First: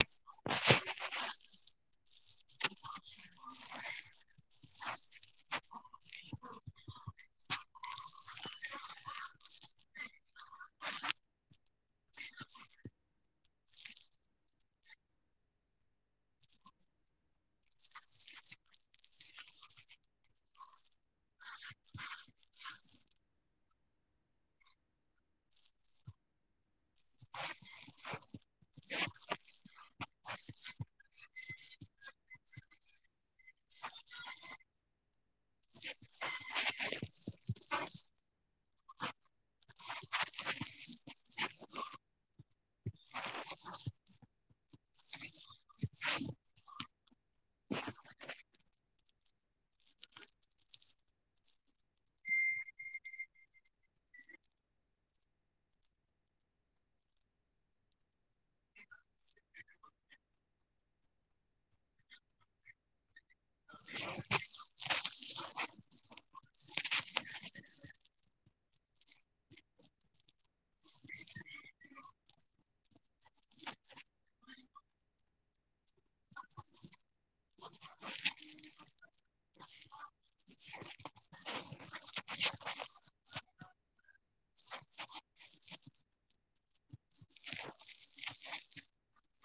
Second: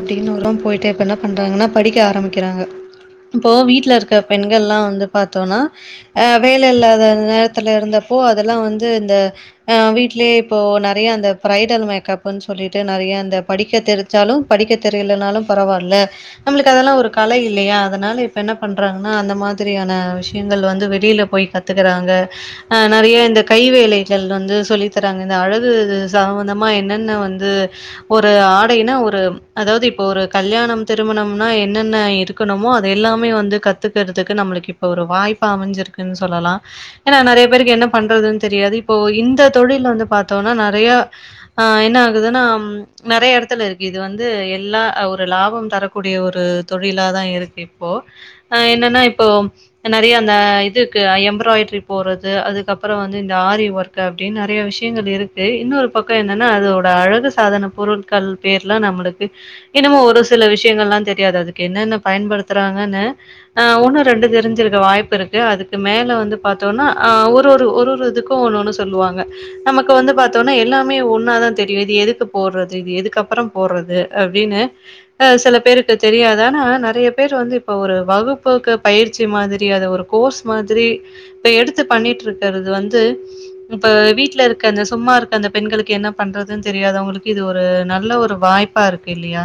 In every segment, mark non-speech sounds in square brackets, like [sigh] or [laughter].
அப்டின்னு உரம் போய்ட்டு இப்ப என்ன பண்றாங்கன்னா படிக்க ஆரம்பிக்கிறாங்க இப்போ வீட்ல இருக்க பெண்கல்லா வந்து பாத்தோனா ஆ வேல இல்லாத நேரத்துல இருந்தப்போ அதெல்லா வந்து இந்த ஆ வீட்லயே இப்போ நெறைய அந்த ப்ரைடல் மேக்கப்பு சொல்லிட்டு நெறைய அந்த படிக்க தெரிஞ்சாலு படிக்க தெரியலனாலு பரவாயில்ல நம்மளுக்கு அதெல்லா ஒரு கலை இல்லையா அதனால இப்ப என்ன பண்றாங்னா அந்த மாதிரியான விஷயங்கள் வந்து வெளியில போய் கத் துக்குறாங்க ஆ நெறைய இந்த கை வேலைகள் வந்து சொல்லி தராங்க இந்த அழகு சம்பந்தமா என்னென்ன வந்து ஒரு ஆடைனா ஒரு அதாவுது இப்ப ஒரு கல்யாணம் திருமணம்னா என்னென்ன இருக்கணுமோ அது எல்லாமே வந்து கத்துக்கிறதுக்கு நம்மளுக்கு இப் போ ஒரு வாய்ப்பா அமைஞ்சிருக்குன் சொல்லலா ஏனா நெறைய பேருக்கு என்ன பண்றதுன் தெரியாது இப்போ இந்த தொழில் வந்து பாத்தோனா நெறைய ஆ என்ன ஆகுதுனா நெறைய எடத்துல இருக்கு இது வந் து எல்லா ஒரு லாபம் தரக்கூடிய ஒரு தொழிலாதா இருக்கு இப்போ ஆ என்னனா இப்போ நெறைய அந்த இதுக்கு எம்ப்ராய்ட்ரி போறது அதுக்கப்புறோ வந்து இந்த ஆரி ஒர்க் அப்படின் நெறைய விஷயங்கள் இருக்கு இன்னொரு பக்கம் என்னனா அதோட அழகு சாதன பொருட்கள் பேர்லா நம்மளுக் கு இன்னமு ஒரு சில விஷயங்கல்லா தெரியாது அது என்னன்ன பயன்படுத்துறாங்கனு அ ஒன்னு ரெண்டு தெரிஞ்சிருக்க வாய்ப்பிருக்கு அதுக்கு மேல வந்து பாத்தோனா அ ஒருஒரு ஒருஒரு இதுக்கு ஒண்ணு ஒன்னு சொல்லுவாங்க நமக்கு வந்து பாத்தோனா எல்லாமே ஒன்னாதா தெரியு இது எதுக்கு போடுறது இது எதுக்கப்பறோ போடுறது அப்டின்னு அ சில பேருக்கு தெரியாது ஆனா நெறைய பேர் வந்து இப்போ ஒரு வகுப்போக்கு பயிற்சி மாதிரியாது ஒரு கோர்ஸ் மாத்ரி இப்ப எடுத்து பண்ணிட்டிருக்றது வந்து இப்ப வீட்ல இருக்க அந்த சும்மா இருக்க அந்த பெண்களுக்கு என்ன பண்றதுன் தெரியாதவங்களுக்கு இது ஒரு நல்ல ஒரு வாய்ப் பா இருக்கு இல்லையா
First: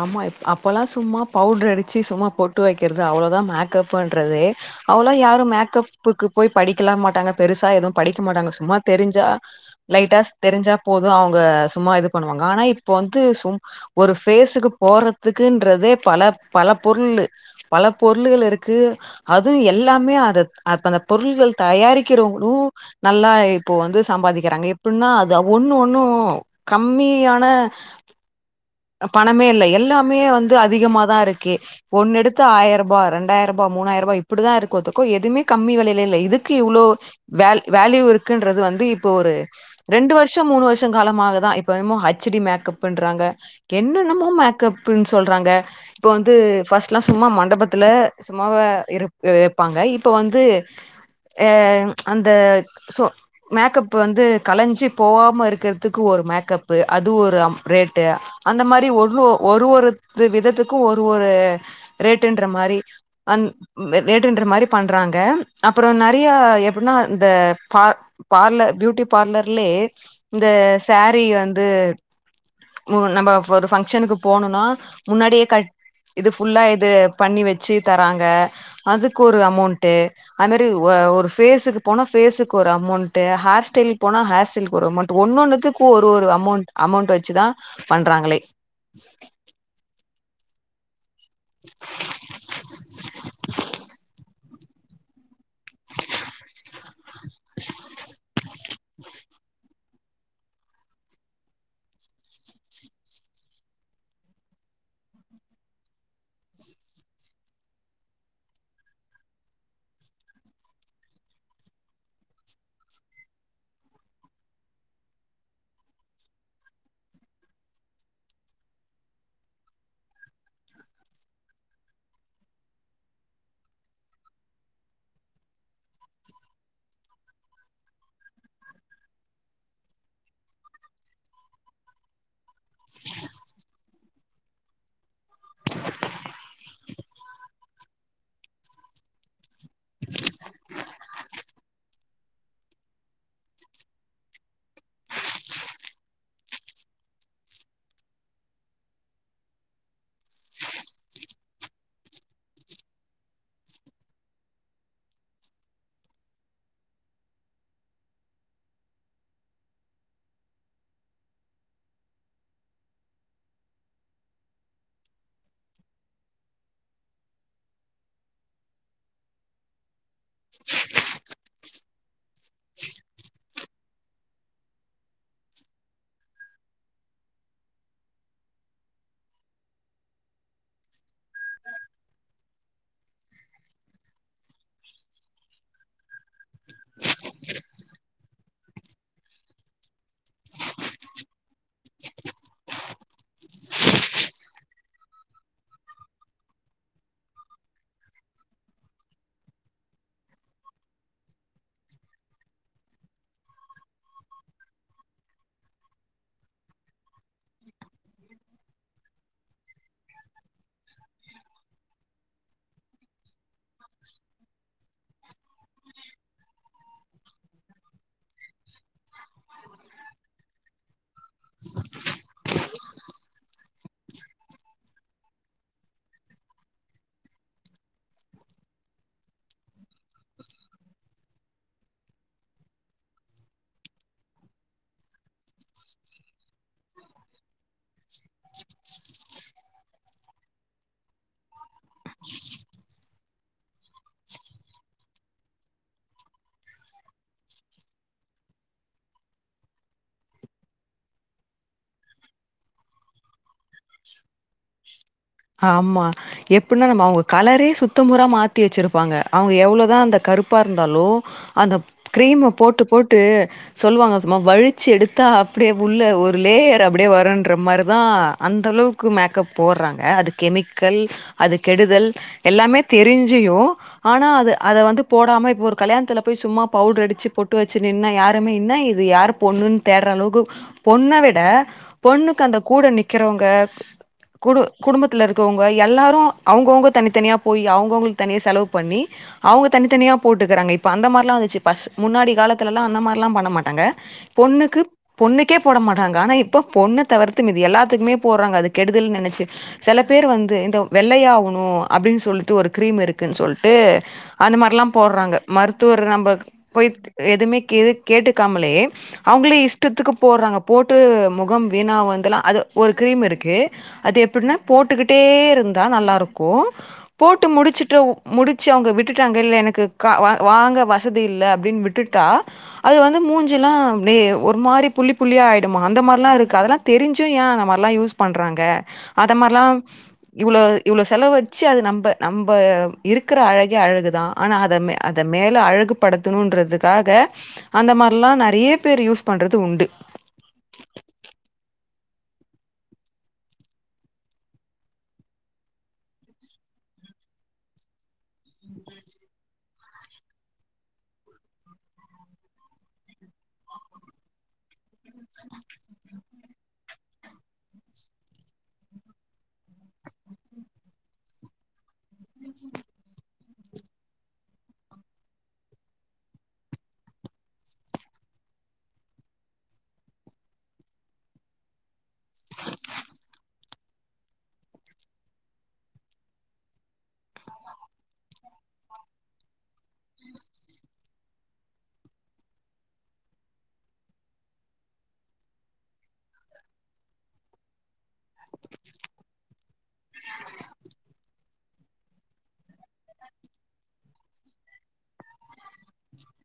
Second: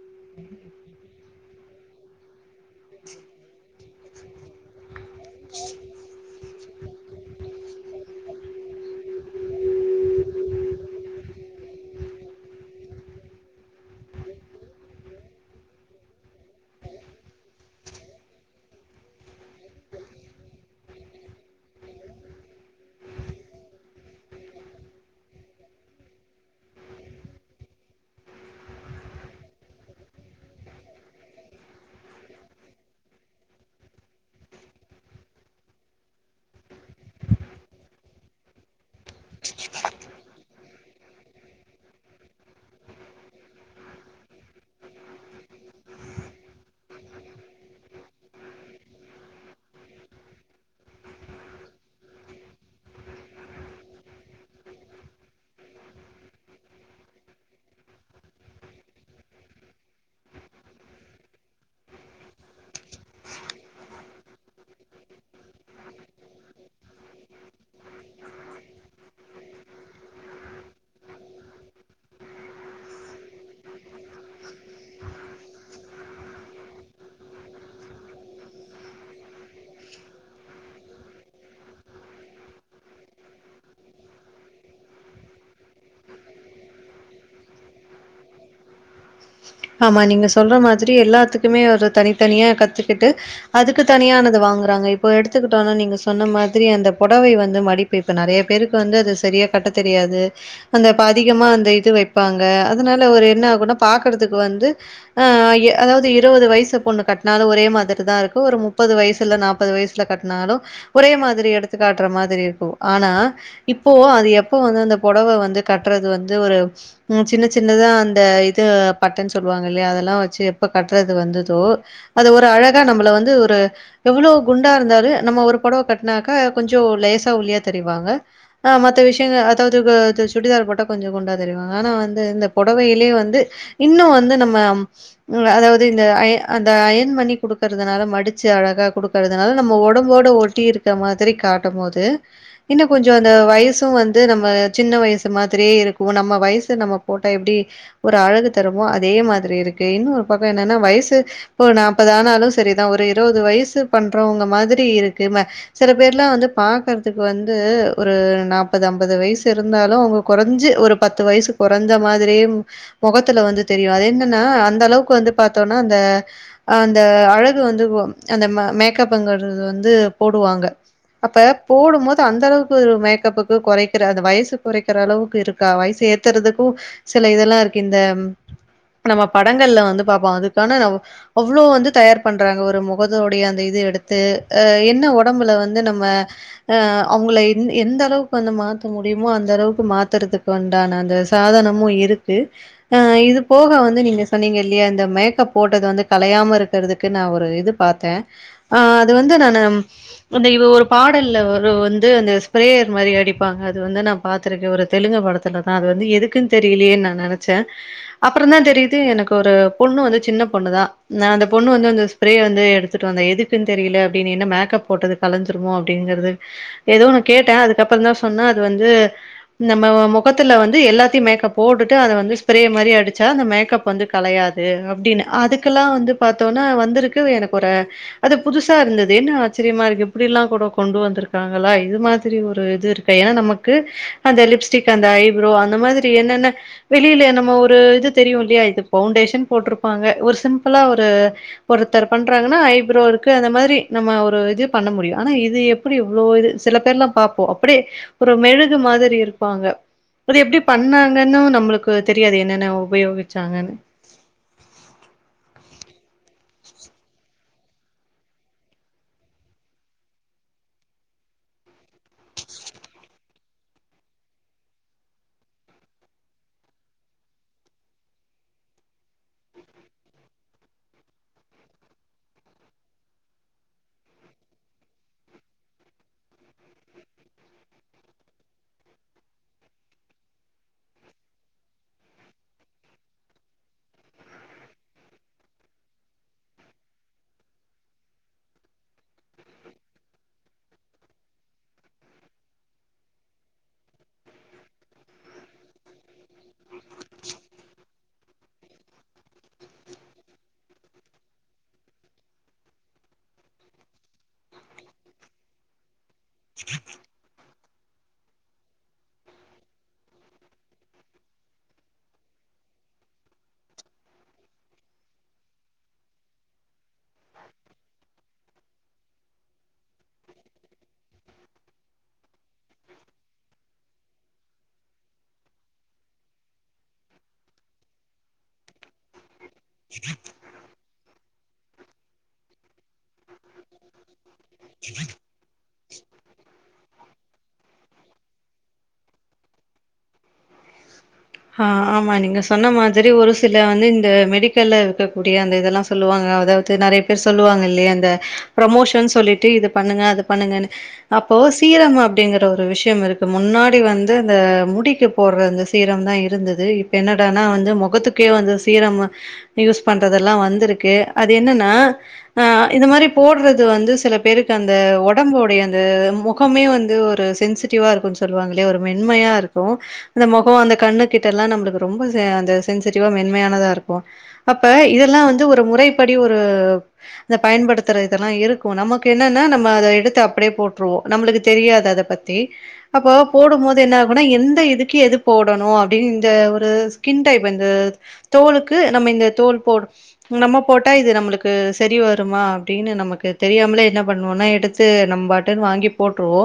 ஆமா அப்போல்லா சும்மா பவுட்ரு அடிச்சி சும்மா பொட்டு வைக்றது அவ்ளோதா மேக்கப்புன்றதே அவோளா யாரும் மேக்கப்புக்கு போய் படிக்கலா மாட்டாங்க பெருசா எதுவு படிக்க மாட்டாங்க சும்மா தெரிஞ்சா லைட்டா தெரிஞ்சா போது அவுங்க சும்மா இது பண்ணுவாங்க ஆனா இப்ப வந்து சு ஒரு பேஸுக்கு போறதுக்குன்றதே பல பல பொருள் பல பொருள்கள் இருக்கு அதுவு எல்லாமே அத அ அந்த பொருள்கள் தயாரிக்கிறவுங்ளு நல்லா இப்போ வந்து சம்பாதிக்கிறாங்க எப்டின்னா அது ஒண்ணு ஒண்ணு கம்மியான பணமே இல்ல எல்லாமே வந்து அதிகமாதா இருக்கே ஒண்ணு எடுத்தா ஆயர்பா ரெண்டாயிர்பா மூணாயிர்பா இப்டிதா இருக்கொ ஒத்துக்கோ எதுமே கம்மி வெலைல இல்ல இதுக்கு இவ்ளோ வேல் வேல்யூ இருக்குன்றது வந்து இப் இப்போ ஒரு ரெண்டு வர்ஷோ மூணு வர்ஷோ காலமாக தா இப்ப என்னமோ ஹச் டி மேக்கப்புண்றாங்க என்னென்னமோ மேக்கப்புன் சொல்றாங்க இப்ப வந்து ஃபஸ்ட்லா சும்மா மண்டபத்துல சும்மாவே இருப் வெப்பாங்க இப்ப வந்து எ அந்த சொ மேக்கப்பு வந்து கலஞ்சி போவாம இருக்கிற்துக்கு ஒரு மேக்கப்பு அது ஒரு ரேட்டு அந்த மாரி ஒன்னு ஒரு ஒரு விதத்துக்கு ஒரு ஒரு ரேட்டுன்ற மாரி அன் ரேட்டுன்ற மாரி பண்றாங்க அப்புறோ நெறைய எப்டின்னா இந்த பா பார்லர் பியூட்டி பார்லர்லே இந்த சேரி வந்து நம்ப ஒரு ஃபங்ஷன்க்கு போனுனா முன்னாடியே கட் இது ஃபுல்லா இது பண்ணி வச்சி தராங்க அதுக்கு ஒரு அமவ்ண்ட்டு அது மாரி ஒரு ஃபேஸுக்கு போனா ஃபேஸுக்கு ஒரு அமவ்ண்ட்டு ஹேர் ஸ்டைல் போனா ஹேர் ஸ்டைல்க்கு ஒரு அமண்ட் ஒன்னொன்னுதுக் ஒரு ஒரு அமவ்ண்ட் அமவ்ண்ட் வச்சுதா பண்றாங்களே ஆமா நீங்க சொல்ற மாதிரி எல்லாத் துக்குமே ஒரு தனித்தனியா கத்துக்கிட்டு அதுக்கு தனியானது வாங்குறாங்க இப் ப்போ எடுத்துக்கிட்டோம்னா நீங்க சொன்ன மாதிரி அந்த பொடவை வந்து மடிப்பு இப்ப நெறய பெருக்கு வந்து அது சரியா கட்ட தெரியாது அந்த இப்ப அதிகமா அந்த இது வெப்பாங்க அதனால ஒரு என்ன ஆகும்னா பாக்குறதுக்கு வந்து ஆ ஐய அதாவ்து இருவது வயசு பொண்ணு கட்னாலு ஒரே மாதிரி தா இருக்கும் ஒரு முப்பது வயசுல்ல நாப் ப்பது வயசுல கட்னாலு ஒரே மாதிரி எடுத்து காட்ற மாதிரி இருக்கு ஆனா இப்போ அது எப்ப வந்து அந்த பொடவ வந்து கட்றது வந்து ஒரு ம் சின்ன சின்னதா அந்த இது பட்டன் சொல்வாங்க இல்லையா அதெல்லா வச்சு எப்ப கட்றது வந்துதோ அத ஒரு அழகா நம்மள வந்து ஒரு எவ்ளோ குண்டா இருந்தாலு நம்ம ஒரு பொடவ கட்னாக்கா கொஞ்சோ லேசா ஒல்லியா தெரிவாங்க அ மத்த விஷ்யங்க அதாவது வா து சுடிதார் போட்டா கொஞ்சோ குண்டா தெரிவாங்க ஆனா வந்து இந்த பொடவையிலே வந்து இன்னு வந்து நம்ம ம் அதாவது இந்த அய அந்த அயன் பண்ணி குடுக்கறதுனால மடிச்சு அழகா குடுக் கறதுனால நம்ம ஒடம்போட ஒட்டி இருக்க மாதிரி காட்டமோது இன்னு கொஞ்சோ அந்த வயசும் வந்து நம்ம சின்ன வயசு மாதிரியே இருக்கும் நம்ம வயசு நம்ம போட்ட எப்டி ஒரு அழகு தருமோ அதே மாதிரி இருக்கு இன்னொரு பக்கோ என்னன்னா வயசு இப்போ நாப்பது ஆனாலு சரிதா ஒரு இருவது வயசு பண்றவங்க மாதிரி இருக்கும சில பேர்ல்லா வந்து பாக்குறதுக்கு வந்து ஒரு நாப்பது அம்பது வயசு இருந்தாலு அவுங்கோ கொறஞ்சு ஒரு பத்து வயசு கொறஞ்சா மாதிரி மொகத் த்துல வந்து தெரியு அது என்னன்னா அந்த அளவுக்கு வந்து பாத்தோன்னா அந்த ஆ அந்த அழகு வந்து வம் அந்த ம மேக்கப்ங்கறது வந்து போடுவாங்க அப்ப போடும்போத் அந்த அளவுக்கு ஒரு மேக்கப்புக்கு கொறைக்கிற அந்த வயசு கொறைக்கிற அளவுக்கு இருக்கா வயசு ஏத்துறதுக்கும் சில இதெல்லா இருக்கு இந்த நம்ம படங்கள்ல வந்து பாப்போ அதுக்கான நமோ அவ்ளோ வந்து தயார் பண்றாங்க ஒரு மொகத்தோடைய அந்த இது எடுத்து அ என்ன ஒடம்புல வந்து நம்ம ஆ அவங்கள எந் எந்த அளவுக்கு வந்து மாத் த முடியுமோ அந்த அளவுக்கு மாத்துறதுக்குண்டான அந்த சாதனமு இருக்கு ஆ இது போக வந்து நீங்க சொன்னீங்க இல்லியா இந்த மேக்கப் போட்டது வந்து கலையாம இருக்கிறதுக்கு நான் ஒரு இதுப் பாத்த ஆ அது வந்து நானு அந்த இது ஒரு பாடல்ல ஒரு வந்து அந்த ஸ்ப்ரேயர் மாரி அடிப்பாங்க அது வந்து நா பாத்துருக்கே ஒரு தெலுங்கு படத்தில தா அது வந்து எதுக்குன் தெரியலேன்னு நா நெனச்ச அப்றோதா தெரியுது எனக்கு ஒரு பொண்ணு வந்து சின்ன பொண்ணு தா நா அந்த பொண்ணு வந்து இந்த ஸ்ப்ரே வந்து எடுத்துட்டு வந்தா எதுக்குன்னு தெரியல அப்டின்னு என்ன மேக்கப் போட்டதுக் கலஞ்சிருமோ அப்டிங்கிறது எதோ ஓன்னு கேட்டே அதுக்கப்றோ தா சொன்னா அது வந்து நம்ம மொகத்துல வந்து எல்லாத்தியு மேக்கப் போட்டுட்டு அத வந்து ஸ்ப்ரே மாரி அடிச்சா அந்த மேக்கப் வந்து கலையாது அப்டின்னு அதுக்கெல்லா வந்து பாத்தோனா வந்திருக்கு எனக் ஒரு அது புதுசா இருந்தது என்ன ஆச்சரியமா இருக்கு இப்டி எல்லா கூட கொண்டு வந்திருக்காங்களா இது மாதிரி ஒரு இது இருக் ப்பா ஏனா நமக்கு அந்த லிப்ஸ்டிக் அந்த ஐப்ரோ அந்த மாதிரி என்னென்ன வெளியில என்ன நம்ம ஒரு இது தெரியு இல்லியா இது பவுண்டேஷன் போட்ருப்பாங்க ஒரு சிம்பிளா ஒரு ஒருத்தர் பண்றாங்கன்னா ஐப்ரோ இருக்கு இப்ப அந்த மாரி நம்ம ஒரு இது பண்ண முடியு ஆனா இது எப்டி இவ்ளோ இது சில பேர்ல்லா பாப்போ அப்டியே ஒரு மெழுகு மாதிரி இருப்பாங்க அது எப்டி பண்ணாங்கன்னு நம்மளுக்கு தெரியாது என்னென்ன உபயோகிச்சாங்கன்னு ஆமா எப்டின்னா நம்ம அவுங்க கலரே சுத்த முறா மாத்தி வச்சிருப்பாங்க அவுங்க எவ்ளோதா அந்த கருப்பா இருந்தாலோ அந்த கிரீம்ம போட்டு போட்டு சொல்லுவாங்க சும்மா வழிச்சீ எடுத்தா அப்டியே உள்ள ஒரு லேயர் அப்டியே வரும்ன்ற மாதிரிதா அந்த அளவுக் கு மேக்கப் போடுறாங்க அது கெமிக்கல் அது கெடுதல் எல்லாமே தெரிஞ்சியு ஆனா அது அத வந்து போடாம இப்ப ஒரு கல்யாணத்துல போய் சும்மா பவுடர் அடிச்சீ பொட்டு வச்சீ நின்னா யாருமே என்ன இது யார் பொண்ணுன்னு தேடுற அளவுக்கு பொண்ண விட பொண்ணுக்கு அந்த கூட நிக்கிறவங்க குடு குடும்பத்தில இருக்கவங்க எல்லாரு அவுங்கோங்க தனித்தனியா போய் அவுங்கோங்களுக்கு தனியா செலவு பண்ணி அவுங்க தனித்தனியா போட்டுக்கறாங்க இப்ப அந்த மாரிலா வந்துச்சு பஸ் முன்னாடி காலத்துலல்லா அந்த மாதிரி எல்லா பண்ண மாட்டாங்க பொண்ணுக்கு பொண்ணுக்கே போட மாட்டாங்க ஆனா இப்ப பொண்ணு தவிர்த்து மீதி எல்லாத்துக்குமே போடுறாங்க அதுக் கெடுதல் நெனைச்சீ செல பேர் வந்து இந்த வெள்ளையாவுணு அப்டின்னு சொல்ட்டு ஒரு கிரீம் இருக்குன்னு சொல்ட்டு அந்த மாரில்லா போட்றாங்க மருத்துவ நம்ம போய் எதுவுமே கே கேட்டுக்காமலே அவுங்களே இஷ்டத்துக்கு போடுறாங்க போட்டு முகம் வீணா வந்தலாம் அது ஒரு கிரீம் இருக்கு அது எப்டின்னா போட்டுக்கிட்டே இருந்தா நல்லா இருக்கு போட்டு முடிச்சுட்டு முடிச்சு அவங்க விட்டுட்டாங்க இல்ல எனக்கு கா வா வாங்க வசதி இல்ல அப்டின்னு விட்டு க்கா அது வந்து மூஞ்சீல்லா வே ஒரு மாரி புள்ளி புள்ளியா ஆயிடுமா அந்த மாரிலா இருக்கு அதெல்லா தெரிஞ்சு ஏ அந்த மாரிலா யூஸ் பண்றாங்க அத மாரலா [inaudible] இவ்ளோ இவ்ளோ செலவு வச்சு அது நம்ப நம்ப இருக்குற அழகே அழகுதா ஆனா அத அத மேல அழகுப்படுத்தணுன்றதுக்காக அந்த மாரிலா நெறைய பேர் யூஸ் பண்றது உண்டு ஆ ஆமா நீங்க சொன்ன மாதிரி ஒரு சில வந்து இந்த மெடிக்கல்ல இருக்கக்கூடிய அந்த இதெல்லா சொல்லுவாங்க அதாவுது நெறைய பேர் சொல்லுவாங்க இல்லியா இந்த ப்ரமோஷன் சொல்லிட்டு இது பண்ணுங்க அது பண்ணுங்கணு அப்போ சீரம் அப்டிங்கிற ஒரு விஷியோ இருக்கு முன்னாடி வந்து அந்த முடிக்கு போடுற அந்த சீ ரம் தா இருந்தது இப்ப என்னடா னா வந்து முகத்துக்கே வந்து சீரம் யூஸ் பண்றதெல்லா வந்துருக்கு அது என்னன்னா ஆ இந்த மாரி போடுறது வந்து சில பேருக்கு அந்த ஒடம்போடைய அந்த மொக் க்குமே வந்து ஒரு சென்சிடிவாருக்கு சொல்லுவாங்கலியா ஒரு மென்மையா இருக்கு அந்த மொகோ அந்த கண்ணுகிட்டலா நம்ளுக்கு ரொம்ப செ அந்த சென்சிட்டிவா மென்மையானதா இருக்கு அப்ப இதெல்லா வந்து ஒரு முறைப்படி ஒரு இத பயன்படுத்துற இதெல்லா இருக்கு நமக்கு என்னனா நம்ம அத எடுத்து அப்டியே போட்ருவோ நம்மளுக்கு தெரியாது அத பத்தி அப்போ போடுமோது என்ன ஆகுனா எந்த இதுக்கு எது போ டணு அப்டின் இந்த ஒரு ஸ்கின் டைப் இந்த தோலுக்கு நம்ம இந்த தோல் போடு நம்ம போட்டா இது நம்ளுக்கு சரி வருமா அப்டின்னு நமக்கு தெரியாமுலே என்ன பண்ணுவோனா எடு த்து நம்பட்டுன் வாங்கி போட்ருவோ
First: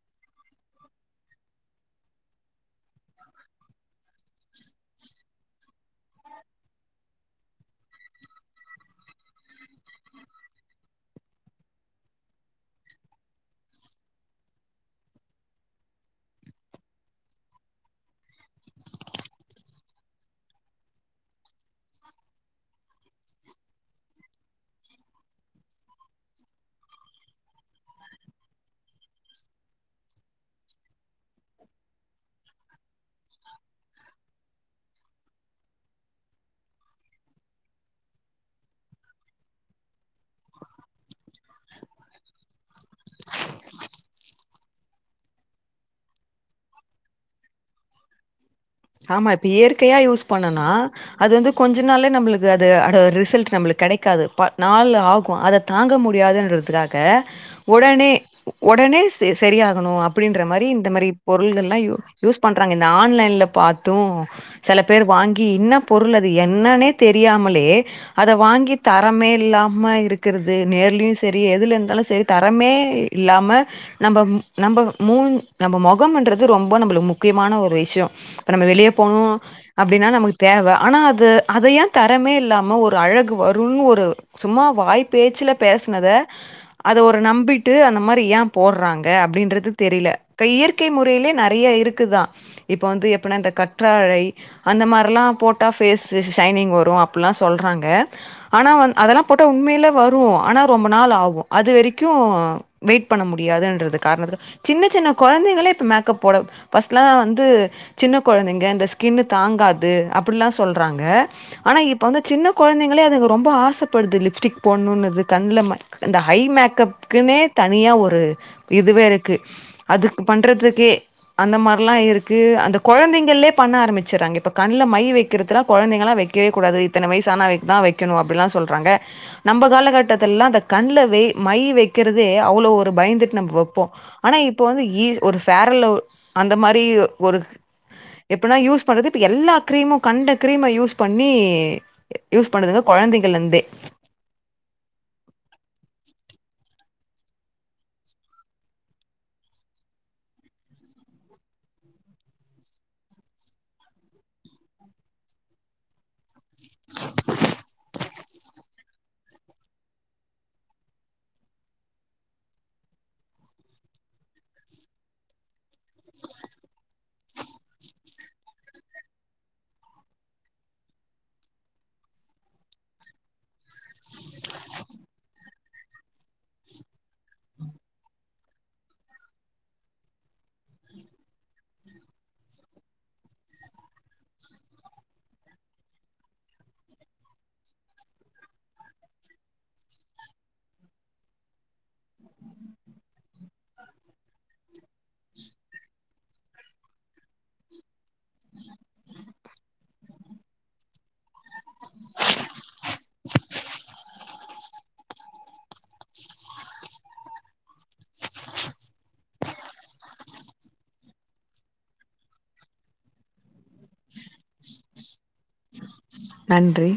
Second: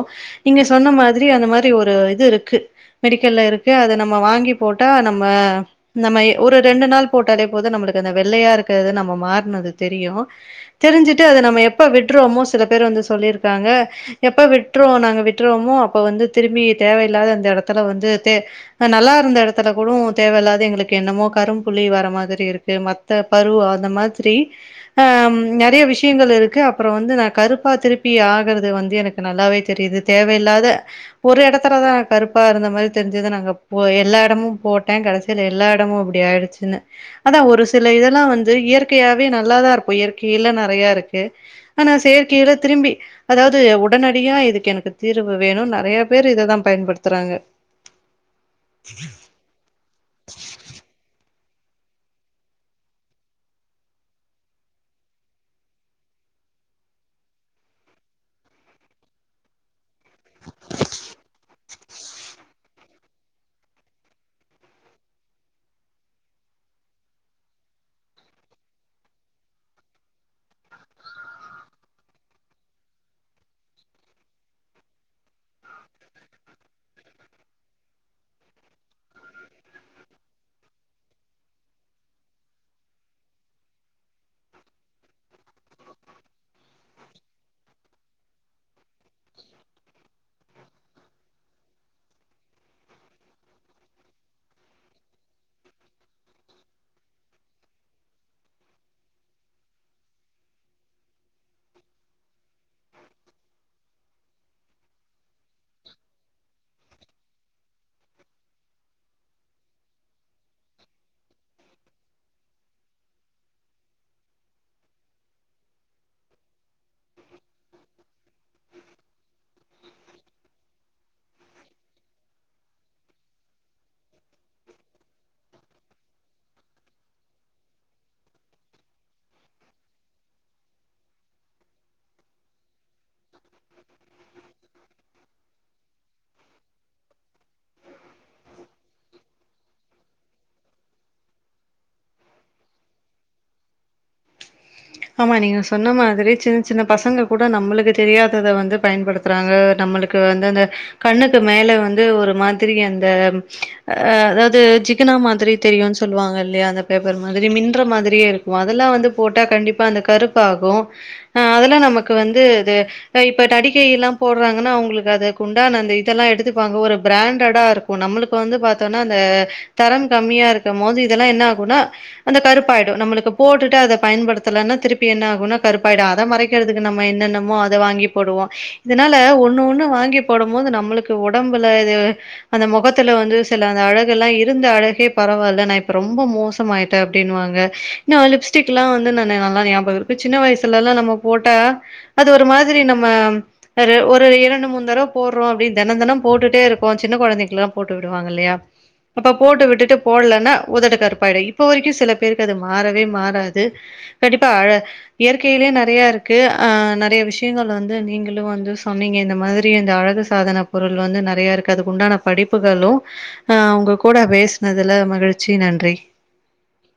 நீங்க சொன்ன மாதிரி அந்த மாரி ஒரு இது இருக்கு மெடிக்கல்ல இருக்கு அத நம்ம வாங்கி போட்டா நம்ம நம்ம ஒரு ரெண்டு நாள் போட்டாலே போது நம்மளுக்கு அந்த வெள்ளையா இருக்குறது நம்ம மார்னது தெரியு தெரிஞ்சுட்டு அத நம்ம எப்ப விட்ருவோமோ சில பேர் வந்து சொல்லிருக்காங்க எப்ப விட்ருவோ நாங்க விட்ருவோமோ அப்போ வந்து திரும்பி தேவயில்லாத அந்த இடத்துல வந்து தே அ நல்லா இருந்த இடத்துல கூடு தேவயில்லாது எங்ளுக்கு என்னமோ கரும்புள்ளி வர மாதிரி இருக்கு மத் த பரு அந்த மாதிரி ஆம் நெறைய விஷ்யங்கள் இருக்கு அப்புறோ வந்து நா கருப்பா திருப்பி ஆகுறது வந்து எனக் கு நல்லாவே தெரிது தேவயில்லாத ஒரு எடத்துலதா கருப்பா இருந்த மாரி தெரிஞ்சது நாங்க போ எல்லா எடமு போட்டே கடைசில எல்லா எடமு அப்புடி ஆயிடுச்சுன்னு அதா ஒரு சில இதெல்லா வந்து இயற்கையாவே நல்லாதா இருக்கு இயற்கையில நெறையா இருக்கு ஆனா செயற்கைல திரும்பி அதாவ்து உடனடியா இதுக்கு எனக்கு தீர்வு வேணு நெறைய பேர் இதுதா பயன்படுத்துறாங்க ஆமா இப்ப இயற்கையா யூஸ் பண்ணுனா அது வந்து கொஞ்ச நாள்லே நம்ளுக்கு அது அடு ரிசல்ட் நம்ளுக் கெடைக்காது பா நாள் ஆகு அத தாங்க முடியாதுன்றதுக்காக ஒடனே ஒடனே செ சரியாகணு அப் அப்டின்ற மாரி இந்த மாரி பொருள்கள்லா யூஸ் பண்றாங்க இந்த ஆன்லைன்ல பாத்தூ செல பேர் வாங்கி இன்ன பொருளது என்னனே தெரியாமலே அத வாங்கி தரமே இல்லாம இருக்குறது நேர்லியு செரி எதுல இருந்தாலு செரி தரமே இல்லாம நம்ப நம்ப மூஞ் நம்போ மொகமுன்றது ரொம்பா நம்ளுக்கு முக்கியமான ஒரு விஷ்யோ இப்ப நம்ம வெளிய போணு அப்டினா நமக்கு தேவ ஆனா அது அத ஏன் தரமே இல்லாம ஒரு அழகு வருன் ஒரு சும்மா வாய் பேச்சுல பேசுனத அத ஒரு நம்பிட்டு அந்த மாரி ஏன் போட்றாங்க அப்டின்றது தெரில க இயற் கை முறையிலே நெறைய இருக்குதா இப்போ வந்து எப்புனா இந்த கற்றாழை அந்த மார்லா போட்டா ஃபேஸு ஷைனிங் வரு அப்புலா சொல்றாங்க ஆனா வந் அதெலா போட்டா உண்மேல வரும ஆனா ரொம்ப நாள் ஆகு அது வரைக்கு வெய்ட் பண்ண முடியாதுன்றது காரணத்துக்கா சின்ன சின்ன கொழந்தைங்களே இப்ப மேக்கப் போட ஃபஸ்ட்லா வந்து சின்ன கொழந்தைங்க இந்த ஸ்கின்னு தாங்காது அப்புலா சொல்றாங்க ஆனா இப்ப வந்து சின்ன கொழந்தைங்களே அதுக்கு ரொம்போ ஆசப்படுது லிப்ஸ்டிக் போனுன்னு அது கண்ல ம இந்த ஹை மேக்கப்குன்னே தனியா ஒரு இதுவே இருக்கு அதுக்கு பண்றதுக்கே அந்த மார்லா இருக்கு அந்த கொழந்தைங்கிள்லே பண்ண ஆரமிச்சுறாங்க இப்ப கண்ல மை வைக்கிறதுலா கொழந்தைங்கலா வக்கவே கூடாது இத்தன வய்சான ஆனவைக்குதா வைக்கணு அப்டிலா சொல்றாங்க நம்ம காலகட்டத்துல்லா அந்த கண்லவே மை வைக்கிறதே அவுளோ ஒரு பயந்துட் நம்ப் வப்போ ஆனா இப்ப வந்து ஈ ஒரு ஃபேரலவு அந்த மாரி ஒ ஒரு எப்புனா யூஸ் பண்றது இப்போ எல்லா க்ரீமு கண்ட க்ரீம யூஸ் பண்ணி யூஸ் பண்ணுதுங்க கொழந்தைகள்ல இந்தே ஆமா நீங்க சொன்ன மாதிரி சின்ன சின்ன பசங்க கூட நம்மளுக்கு தெரியாததை வந்து பயன்படுத்த அனுபுறாங்க நம்மளுக்கு வந்து அந்த கண்ணுக்கு மேல வந்து ஒரு மாதிரி அந்த ஆ அதாவது சிகுனா மாதிரி தெரியும் சொல்லுவாங்க இல்லையா அந்த பேப்பர் மாதிரி மின்ற மாதிரியே இருக்கும் அதெல்லாம் வந்து போட்டா கண்டி ப்பா அந்த கருப்பு ஆகும் ஆ அதெல்லாம் நமக்கு வந்து அது இப்ப நடிகை எல்லாம் போடுறாங்கன்னா அவங்களுக்கு அத உண்டான அந்த இதெல்லாம் எடுத்துப்பாங்க ஒரு பிராண்டடா இரு நம்மளுக்கு வந்து பாத்தனா அந்த தரம் கம்மியா இருக்கும் போது இதெல்லாம் என்ன ஆகும்னா அந்த கருப்பாயிடும் நம்முளுக்கு போட்டுட்டு அத பயன்படு த்தலனா திருப்பி என்ன ஆகும்னா கருப்பாயிடும் அத மறைக்கிறதுக்கு நம்ம என்னென்னமோ அத வாங்கி போடுவோ இதனால ஒன்னு ஒன்னு வாங்கி போடும் போது நம்மளுக்கு உடம்புல இது அந்த முகத்துல வந்து சில அந்த அழகு எல்லாம் இருந்த அழகே பரவாயில்ல நான் இப்ப ரொம்ப மோச பூச மாட்ட அப்படின்னு வாங்க நா லிப்ஸ்டிக்ல்லா வந்து நா ல்ல நல்லா ஞாபகம் இருக்கு சின்ன வயசுல எல்லாம் நம்ம போட்டா அது ஒரு மாதிரி நம்ம அது ஒரு இரண்டு மூணு தடவ போடுறோம் அப்படின் தினம் தினம் போட்டுட்டே இரு ப்போ சின்ன குழந்தைங்களுக்ல்லா போட்டு விடுவாங்க இல்லையா அப்ப போட்டு விட்டுட்டு போல்லன்னா உதடு கருப்பாயிடும் இப்ப வரைக்கும் சில பேருக்கு அது மாறவே மாறாது கண்டிப்பா இயற்கையிலயே நெறைய இருக்கு ஆ நெறைய விஷயங்கள் வந்து நீங்களும் வந்து சொன்னீங்க இந்த மாதிரி இந்த அழகு சாதன பொருள் வந்து நெறைய இருக்காது அதுக்குண்டான படிப்புகளு ஆ உங்க கூட பேசனதுல மகிழ்ச்சி நன்றி நன்றி